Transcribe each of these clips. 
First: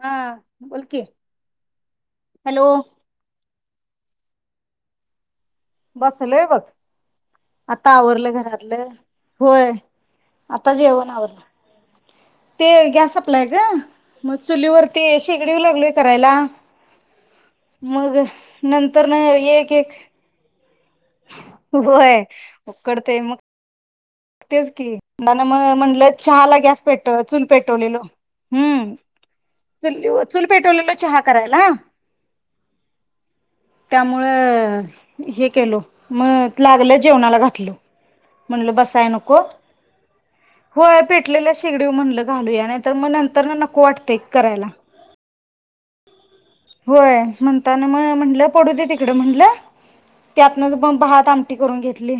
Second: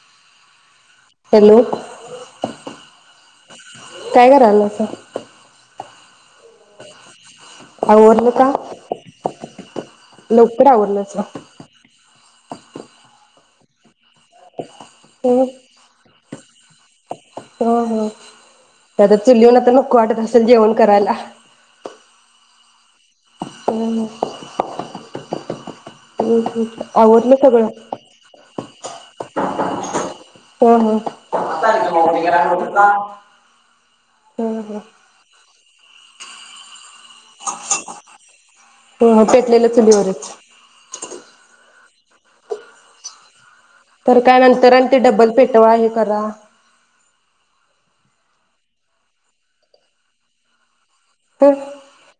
हा बोलकी, hello hello tiger आला असा बसलय बघ, आता आवरलं घरातलं होय लवकर आता जेवण आवरलासा आवरल. ते गॅस सप्लाय का? मग चुलीवरती हम्म शेगडी व लागलोय करायला हा हा मग नंतर न आता चुल येऊन आता एक एक नको वाटत असेल जेवण करायला होय उकडते म ग हम्म तेच की [unintelligible] म्हण हम्म चहा ला गॅस हम्म पेटो आवरलं चूल सगळं पेटवलेलो, हम्म, चूल हा पेटावलेलो चहा करायला, हा त्यामुळ हम्म हम्म हे केलो, मग लागल जेवणाला घातलो म्हणल बस हो पेटलेलं चुलीवरच. [unintelligible] म्हणल घालूया नाहीतर म नंतर ना म तर काय नंतर आणि ते डबल पेट पटवा हे करा होय म्हणताना मग म्हटल पडू दे तिकड म्हणल त्यातन पण भात हं आमटी करून घेतली.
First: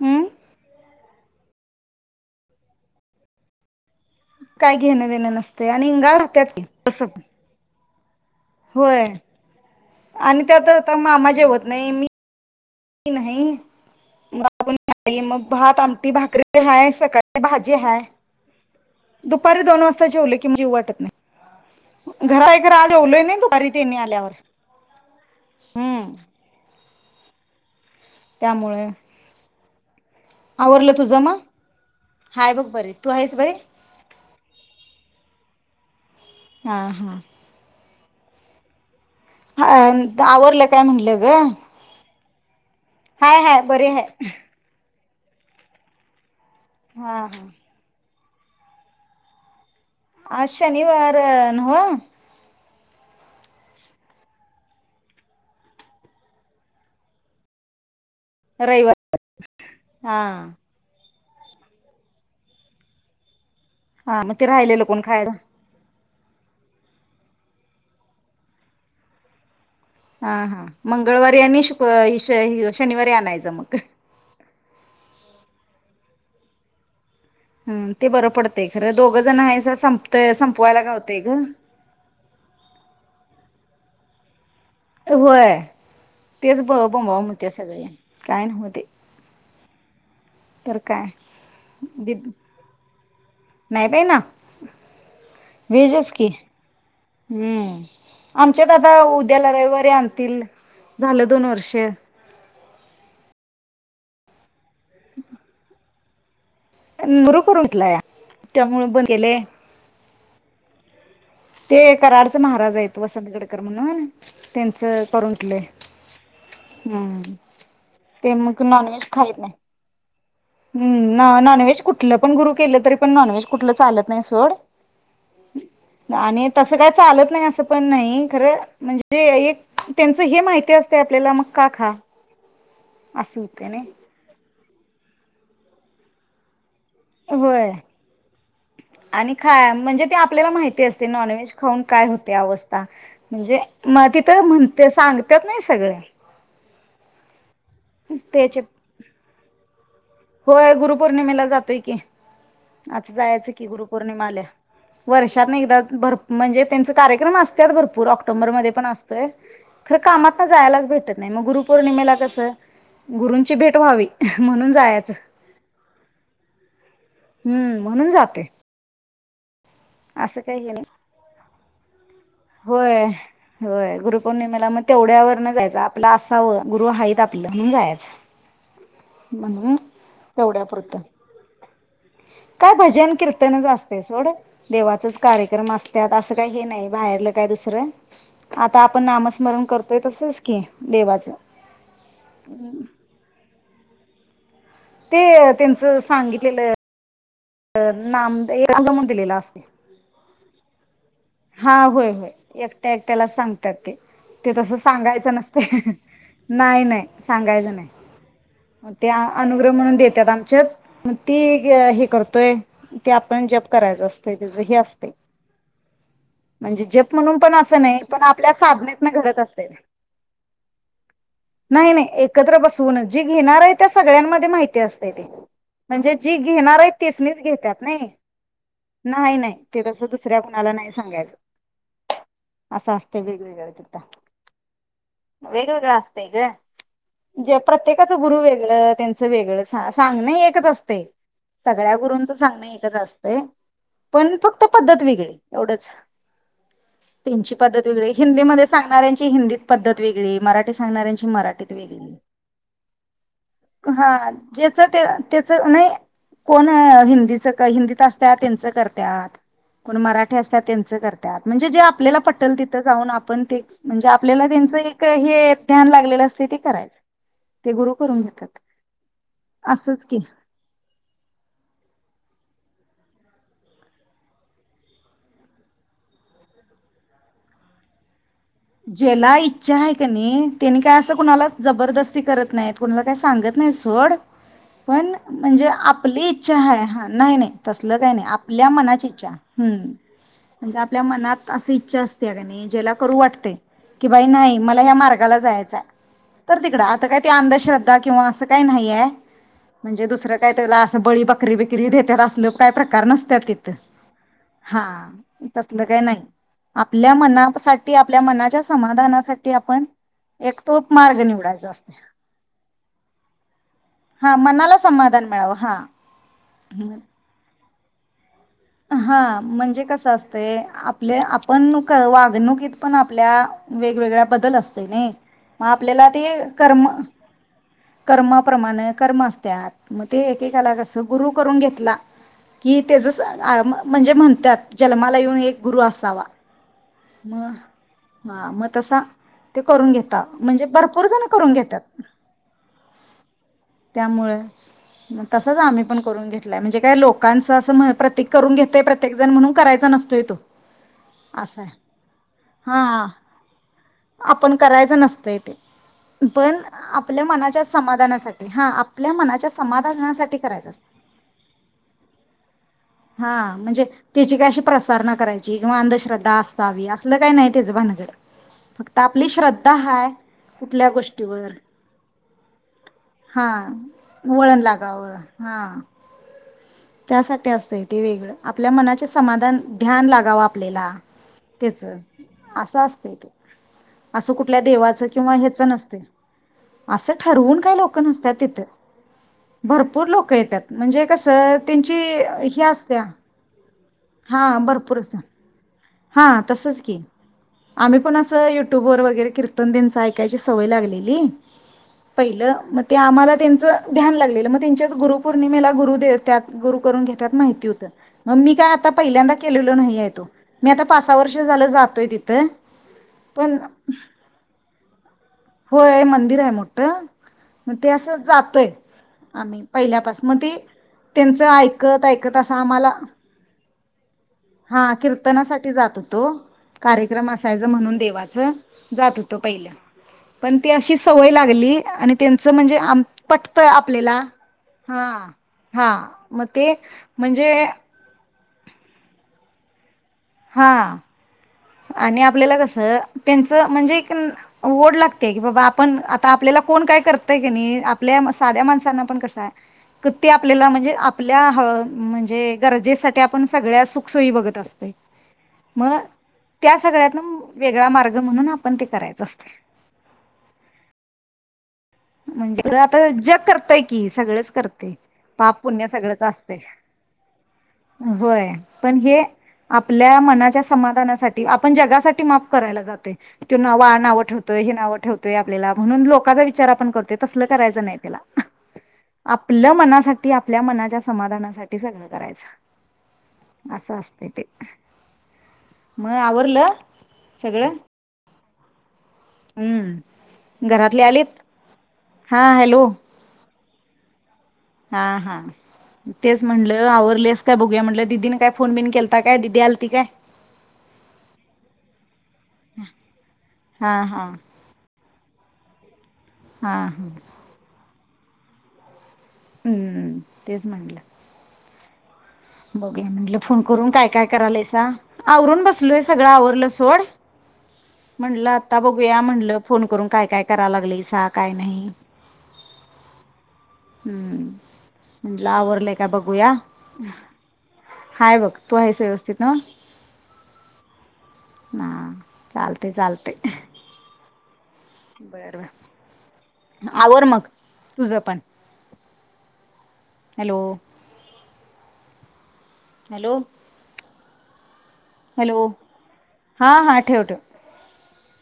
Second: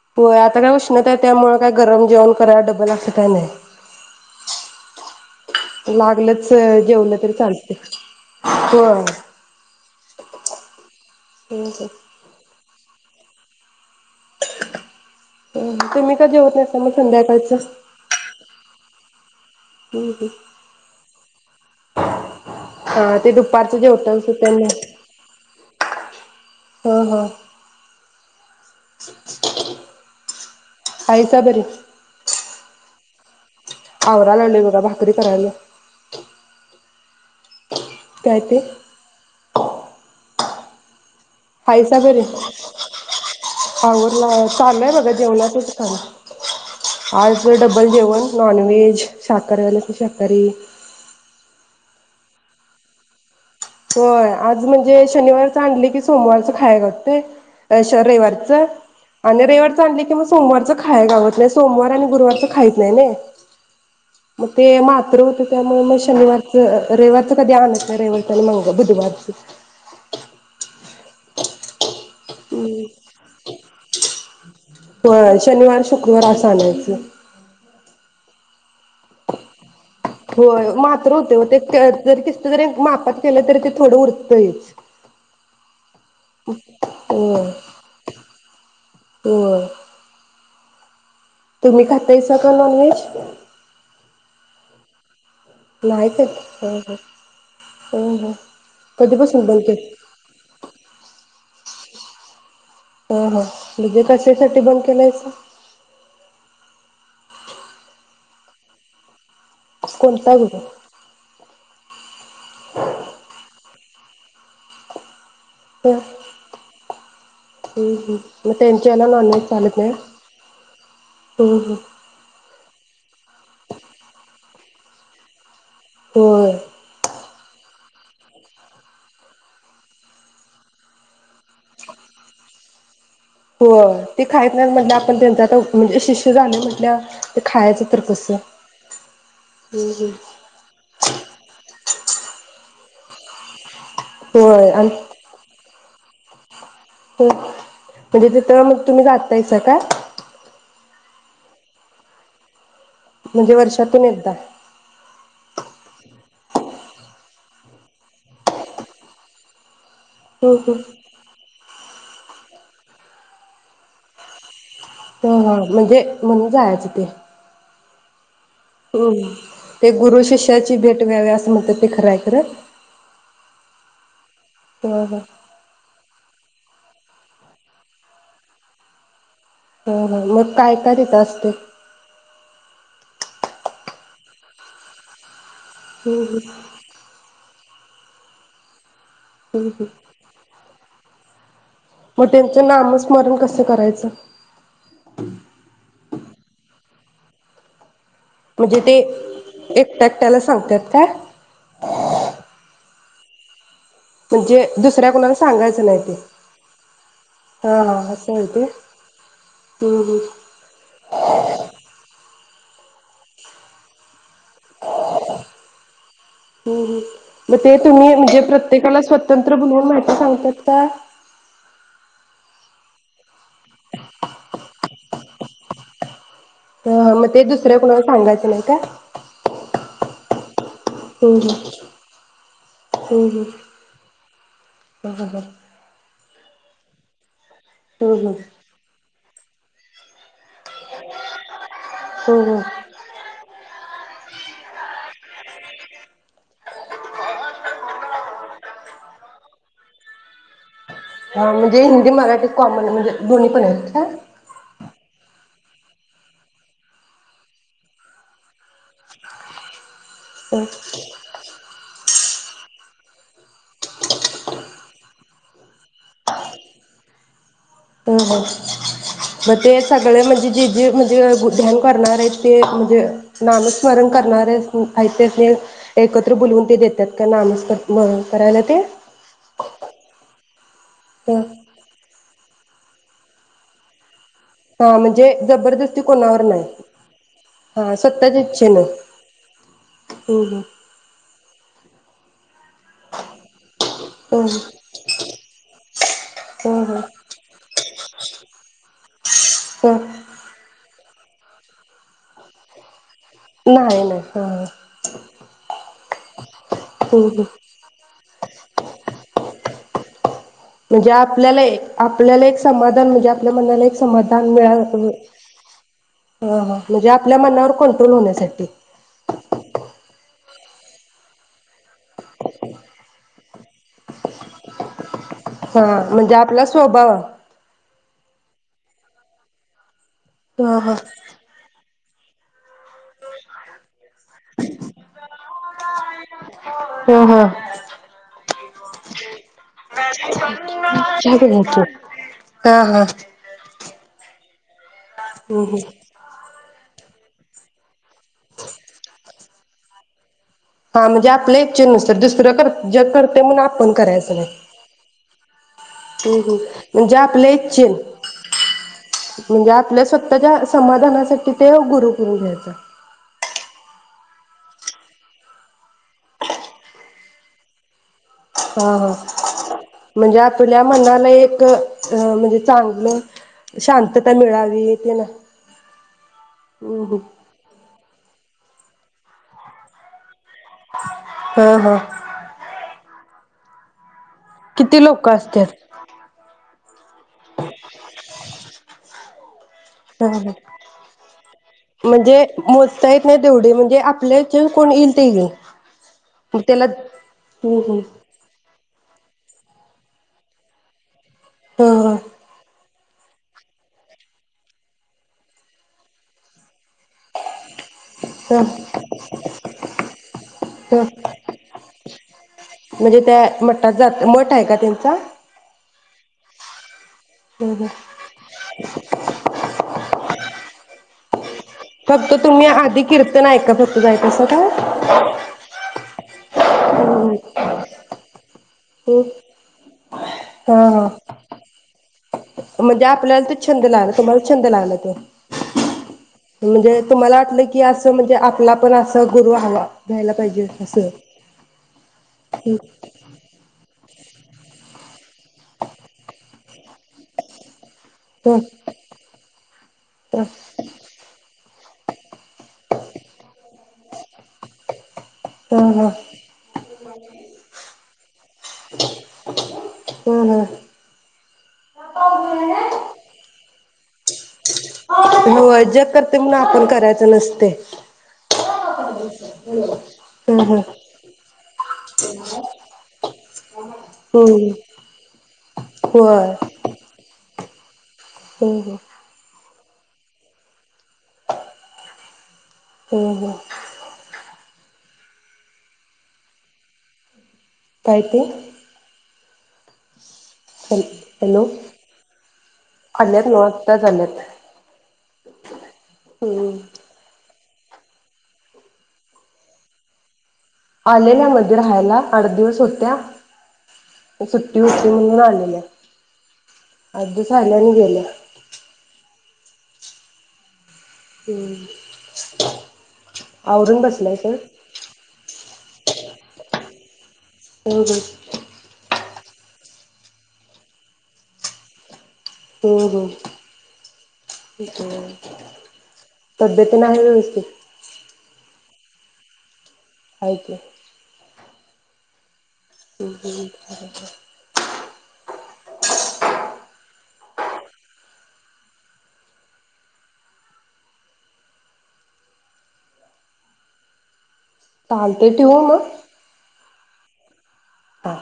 हम् हो आता काय उष्णता आहे त्यामुळे गरम जेवण करायला डबल [unintelligible] हे. काय घेण देण नसतया आणि लागलंच अस जेवलं पण तरी चालतंय होय. आणि त्यात म मामा जेवत हम्म नाही मी नाही मागून. नाही मग भात आमटी तुम्ही का जेवत भाकरी नाहीसा हाय मग सकाळची संध्याकाळचं? भाजी हाय. दुपारी दोन वाजता हम्म हम्म. जेवला कि मग जेवू वाटत नाही. आता घरा हा ते जेवलोना दुपारी दुपारचं तेनी जेवतात आल्यावर. त्यांनी हम्म हा हा. त्यामुळे. आवरलं तुझं ना? हायसा बरी? हाय बघ बरे. तू आहेस व्हय? आवराया लागलो बघा भाकरी करायलो. हा हा काय ते? हा. आवरलं काय म्हणलं. ग? हाय सा बरे हाय हाय बरी हाय. आवरलय. चाललय बघा जेवला तू [inaudible] हा आज हा डबल जेवण? नाॉनवेज साखरेले. आज शनिवार हो. होय आज म्हणजे शनिवारच आणली की सोमवारच खाय लागतंय. रविवारच रविवार. आणि रविवार च आणल की मग हा. सोमवारचं खाया गा सोमवार आणि गुरुवारच खायच नाही ना. हा मग ते राहिलेलं कोण मात्र खायला होते त्यामुळे शनिवारचं रविवारचं कधी आनत नाही. रविवारच आणि मग बुधवार च. हा हा मंगळवारी आणि शु विषय ह्यो. शनिवारी आणायचं मग. शनिवार शुक्रवार असं आणायच. हम ते बरं पडतंय खरं दोघं जण आहेसा संप होय मात्र होते ओ ते जरी दिसलं तरी मापात केलं तरी ते थोडं उरतंय. होय तेच बोंबाबोंब होय होतीय सगळी काय नव्हते. होय तर काय तुम्ही दि खाताय सा का नॉनव्हेज? ह नाही वेजच खात की हं हं हम् हं हं आमच्या दादा कधीपासून उद्याला बंद रविवारी केलं आणतील. झालं दोन वर्ष [unintelligible] ह हा म्हजे कशासाठी बंद केलायसा. नरु कर उठला या त्यामुळे बनले. कोणता गुरु? ते करार महाराज आहे वसंत गडकरणून. त्यांचं करून घेतलंय ह हम्म हम्म हम् ते मग त्यांच्याला नॉन व्हेज चालत नाही. हम् हं हं नॉनव्हेज कुठलं पण गुरु केलं तरी पण नॉनव्हेज कुठलं चालत नाही. सोड आणि होय तसं काय चालत नाही. पण नाही खर म्हणजे एक त्यांच हे माहिती असते आपल्याला मग का खा. असं होते हो नाही ते खा न म्हण आपण त्यांचा म्हणजे शिष्य झाले म्हण आप होय खायचं तर कस. आणि खा म्हणजे ते आपल्याला माहिती असते नॉनव्हेज खाउ न काय होते अवस्था. म्हणजे मग तिथं होय आणि म्हणते सांगत नाही सगळं. हो म्हणजे त्याचे तिथं मग तुम्ही जातास काय? होय. गुरुपौर्णिमेला जातोय की. आता जायचं म्हणजे की वर्षातून एकदा गुरुपौर्णिमाल्या वर्ष वर्षीतन एकदा भर म्हणजे त्यांच कार्यक्रम असत भरपूर ऑक्टोबर मधे पण असतोय. खर कामात ना हम्म हम्म. जायलाच भेटत नाही. मग गरुपो र्नीमेला कस गुरुंची भेट व्हावी म्हणून जा हा म्हणजे म्हणून जायचं ते. हम्म म्हणून जातोय. होम ते गुरु हे शिष्याची नाही भेट व्यावे असं म्हणतात ते खरंय खरं. होय होय ग्रुप पौर्णिमे मग हा हा. तेवढ्यावर न जायच. आपलं असावं गुरु हायीत आपलं म्हणून जायचं. म्हणून ह ह मग काय काय तेवढ्यापुरतं तीथ असते? काय भजन कीर्तनच असते सोड देवाचंच कार्य क्रम असंतात हम्म अस हम्म. काही हे नाही बाहेरलं काय दुस या आता आप ण नामस्मरण करतोय तसंच की देवाचं. मग त्यांचं नाम स्मरण कसं करायचं? च ते तीनचं सांगितलेलं अ नाम आंद म्हण दिलेला असते. ला सांगतात काय? त्याट्याला सांग ते म्हणजे तस दुसऱ्या सांगायच कोणाला नसते सांगायचं नाही ते नाही नाही सांगायच हा हा असं आहे नाही ते अनुग्रह म्हणून हम्म हम्म देतात. आमच्या मग ते हे य ते आपण जप करायच असतोय त्याच हे असतय. हम्म हम मग ते तुम्ही पण म्हणजे आपल्या प्रत्येकाला साधनेतन घडत स्वतंत्र असते बोलवून माहिती सांगतात काय? कद्र बसवूणच जी घेणार आहे त्या सगळ्यांमध्ये माहिती असतय ते. म्हणजे जी घेणार आहेत हा तेच मग नाहीच ते घेतात दुसऱ्या कुणाला नाही, सांगायचं नाही का? नाही नाही ते तस दुस त्र कुनाला नाही सांगायचं, हम्म असं असत हम्म वेगवेगळ तिथ हम्म हम्म वेगवेगळं असत. ते गं. जे प्रत्येकाच हम्म हम्म. हम्म हम्म गुरु वेगळं त्यांच वेगळं सा सांग नं एक एकाच असतय सगळ्या गुरूंचं हम्म हम्म. सांगण एकच असतय पण फक्त पद्धत वेगळी. एवढंच, त्यांची पद्धत वेगळी हिंदीमध्ये सांगणाऱ्यांची हिंदी पद्धत वेगळी, मराठी सांगणाऱ्यांची हा मराठीत म्हणजे हिंदी वेगळी मराठी कॉमन म्हणजे दोन्ही पण आहेत काय? च ते तेच नाही, कोण हिंद च हिंदीत असत त्यांच करतात. कोण मरा ठी असत्यात हम्म तेनचं करतात म्हणजे जे आपल्याला पट लतिथ जाऊन आपण ते म्हणजे आपल्याला त्यांच एक हे ध्यान लागलेलं असते ते करायच. हो, मग ते असंच की सगळे म्हणजे जे जे म्हणजे ध्यान करणार आहेत. ते म्हणजे नामस्मरण करणारे हायत त्यासानी एकत्र बुोलवून ते देतात काय? नामस्रण ज्याला इच्छा आहे कनी. त्यांनी काय असं कुणाला हं जबरदस्ती करत नाही कोणाला काही सांगत नाहीत सोड. हा पण म्हणजे जबरदस्ती आपली कोणावर इच्छा नाही आहे. हा नाही नाही हा तसल काही नाही स्वतःच्या आपल्या इच्छेनं मनाची इच्छा हम् हम्म म्हणजे आपल्या मनात अस इच्छा असते. त्याला नाही ज्याला की बाई हम्म हम्म नाही मला या मार्गाला जायच आहे. तर तिकड हम्म हम्म आता काय अंधश्रद्धा किंवा असं काही नाहीय म्हणजे हम्म दुसरं काय त्याला अस. बळी बकरी बिकरी देतात असलं काही प्रकार नस त्यात तीथ, नाही नाही हा तसलं काय नाही. आपल्या हम्म हम्म मनासाठी मनाच्या समाधासाठी पण म्हणजे आपल्याला आपल्याला एक समाधान म्हणजे आपल्या मनाला एक हा समाधान मनाला मिळाव. समाधान मिळावं हा हा हा, म्हणजे आपल्या मनावर कंट्रोल होण्यासाठी. हा म्हणजे कसं असत. ते आपले आपण वागणुकीत पण आपल्या वेगवेगळ्या बदल असतोय नाही. मग हा आपल्याला ते म्हणजे आपला कर्म स्वभाव. कर्माप्रमाणे कर्म असत्यात. मग ते एकेकाला हा हा कसं गुरु करून घेतला. की तेज म्हणजे म्हणतात. जन्माला येऊन एक गुरु असावा हा हा मग मग तसा ते करून घेता म्हणजे भरपूर जण चहा घे करून घेतात. की हा हा च मग तसच हम्म हम्म आम्ही पण करून घेतलाय. म्हणजे काय लोक लोकांचं असं प्रत्येक करून घेतय प्रत्येक जण म्हणून करायचा नसतोय तो. हा म्हणजे आपल्या असं आहे इच्छ नुसर दुसरं ज हा करते म्हणून आपण करायचं आपण नाही करायचं नसतं ते हम्म पण हम्म म्हणजे आपल्या मनाच्या इच्छेन समाधानासाठी हा आपल्या मनाच्या म्हणजे आपल्या समाधानासाठी स्वतःच्या करायचं असत. समाधानासाठी ते गुरु करून घ्यायचं. हा म्हणजे त्याची काय अशी प्रसारणा करायची किंवा अंधश्रद्धा असावी. असलं काही नाही त्याचं भानगड हा फक्त हा आपली श्रद्धा हाय म्हणजे आपल्या कुठल्या मनाला गोष्टीवर एक अ म्हणजे चांगलं हा शांतता वळण मिळावी. लागावं तेन हा त्यासाठी असतंय ते वेगळं. आपल्या मनाचे समाधान ध्यान लागावं आपलेला. हा त्याच हा. असं तय ते. असं कुठल्या किती देवाचं लोक किंवा ह्यच असत्यात? नसतय. असं. ठरवून काही लोक नसत्यात तिथं. भरपूर लोक येत्यात म्हणजे कसं. त्यांची म्हणजे ह्या असत्या मोजता येत नाही तेवढे म्हणजे आपल्या हां इथे कोण भरपूर येईल असत्या ते येईल हां मग तसंच त्याला की हम्म आम्ही हम्म. पण असं यूट्यूबवर वगैरे. वगैरे कीर्तन तेचं कीर्तन ऐकायची सवय लागलेली. ह ह पहिलं म. ते आम्हाला त्यांचं ध्यान लागलेलं मग त्यांच्यात गुरुपौर्णिमेला गुरु देत्यात. गुरू. करून घेत्यात माहिती होत म मी ह काय आता पहिल्यांदा केलेलो नाही तो, मी आता ह पासा वर्ष झालोय जातोय तिथ म्हणजे त्या पण. मठात जात मठ आहे का त्यांचा. होय मंदिर आहे मोठ. हम्म मग हम्म. ते असं जातोय आम्ही पहिल्यापास मग ते. त्यांच आईक कत फक्त ऐकत अस तुम्ही आम्हाला आधी कीर्तन ऐका फक्त जायचं असं काय? हा कीर्तनासाठी जात होतो, हम्म कार्यक्रम हम्म. असायचं म्हणून देवाचं जात हम्म हुतो पयल पण ती हा अशी हा. सवय लागली आणि तेंच म्हणजे आम आपल्याला तो पटतय छंद लागला आपल्याला, तुम्हाला छंद लागला हा तो हा म ते म्हणजे पला पण अस गुरु हवा. घ्यायला पाहिजे हा हसं आणि आपल्याला कस त्यांच म्हणजे एकन ओढ लागत्या की, बाबा आपण आता आपल्याला कोण काय करतय कणी आप पल्या ह साध्या माणसांना पण कस हाय क ते आपल्याला म्हणजे आपल्या ह म्हणजे गरजेसाठी आपण सगळ्या सुखसोयी बघत असतोय म ह त्या सगळ्यातन म वेगळा मार्ग म्हणून आपण ते करायचं असतय. ह ह. म्हणजे [unintelligible] आता जग करतय की सगळच करतय. पाप हो पुण्य जग सगळच करते म्हणून असतय, आपण करायचं नसते होय पण हे आपल्या ह मनाच्या ह समाधानासाठी, आपण जगासाठी माफ करायला जातोय. [unintelligible] नाव ठेवतोय, हम्म हे नाव ठेवतोय आपल्याला म्हणून लोकाचा वि चार आपण करतोय तसल करायचं नई त्येला ह ह. मनासाठी आपल्या मनाच्या समाधानासाठी सगळं करायच. हम्म हम्म असं असते ते म आवरलं सगळं? काय ते? उम्म. घरातले आलीत? हा हॅलो. त नव आताच आल्यात. हा हा तेच हम्म म्हणलं आवरलेस का बघु गुया म्हणलं दिदीन काय फोन बिन केलता काय, दिदी आलती काय? आलेल्या मध्ये राहायला अड दिवस होत्या हा हा हा सुट्टी होत् म्हणुन आलेल्या. हा आव दिवस राहिलं आणि गे लं. हम्म तेच म्हटलं. हम बघुया म्हटलं फोन करून काय काय सोड करालायस, आवरून बसलोय सगळं आवरलं सोड. हम्म म्हटलं आता बघूया म्हटलं फोन करून काय काय काय करालागलायसा काय नाही. हो हो हम्म म्हटलं आवरलंय का बघूया, तब्येत तेन आहे व्यवस्थित? हाय बघ. तू आहेच व्यवस्थित नव. हाय की. ना चालते, चालते‌. हम्म हम्म आवर मग तुझ पण. हॅलो हॅलो चालते हॅलो ठेवू मग. हां हां ठेव ठेव. हा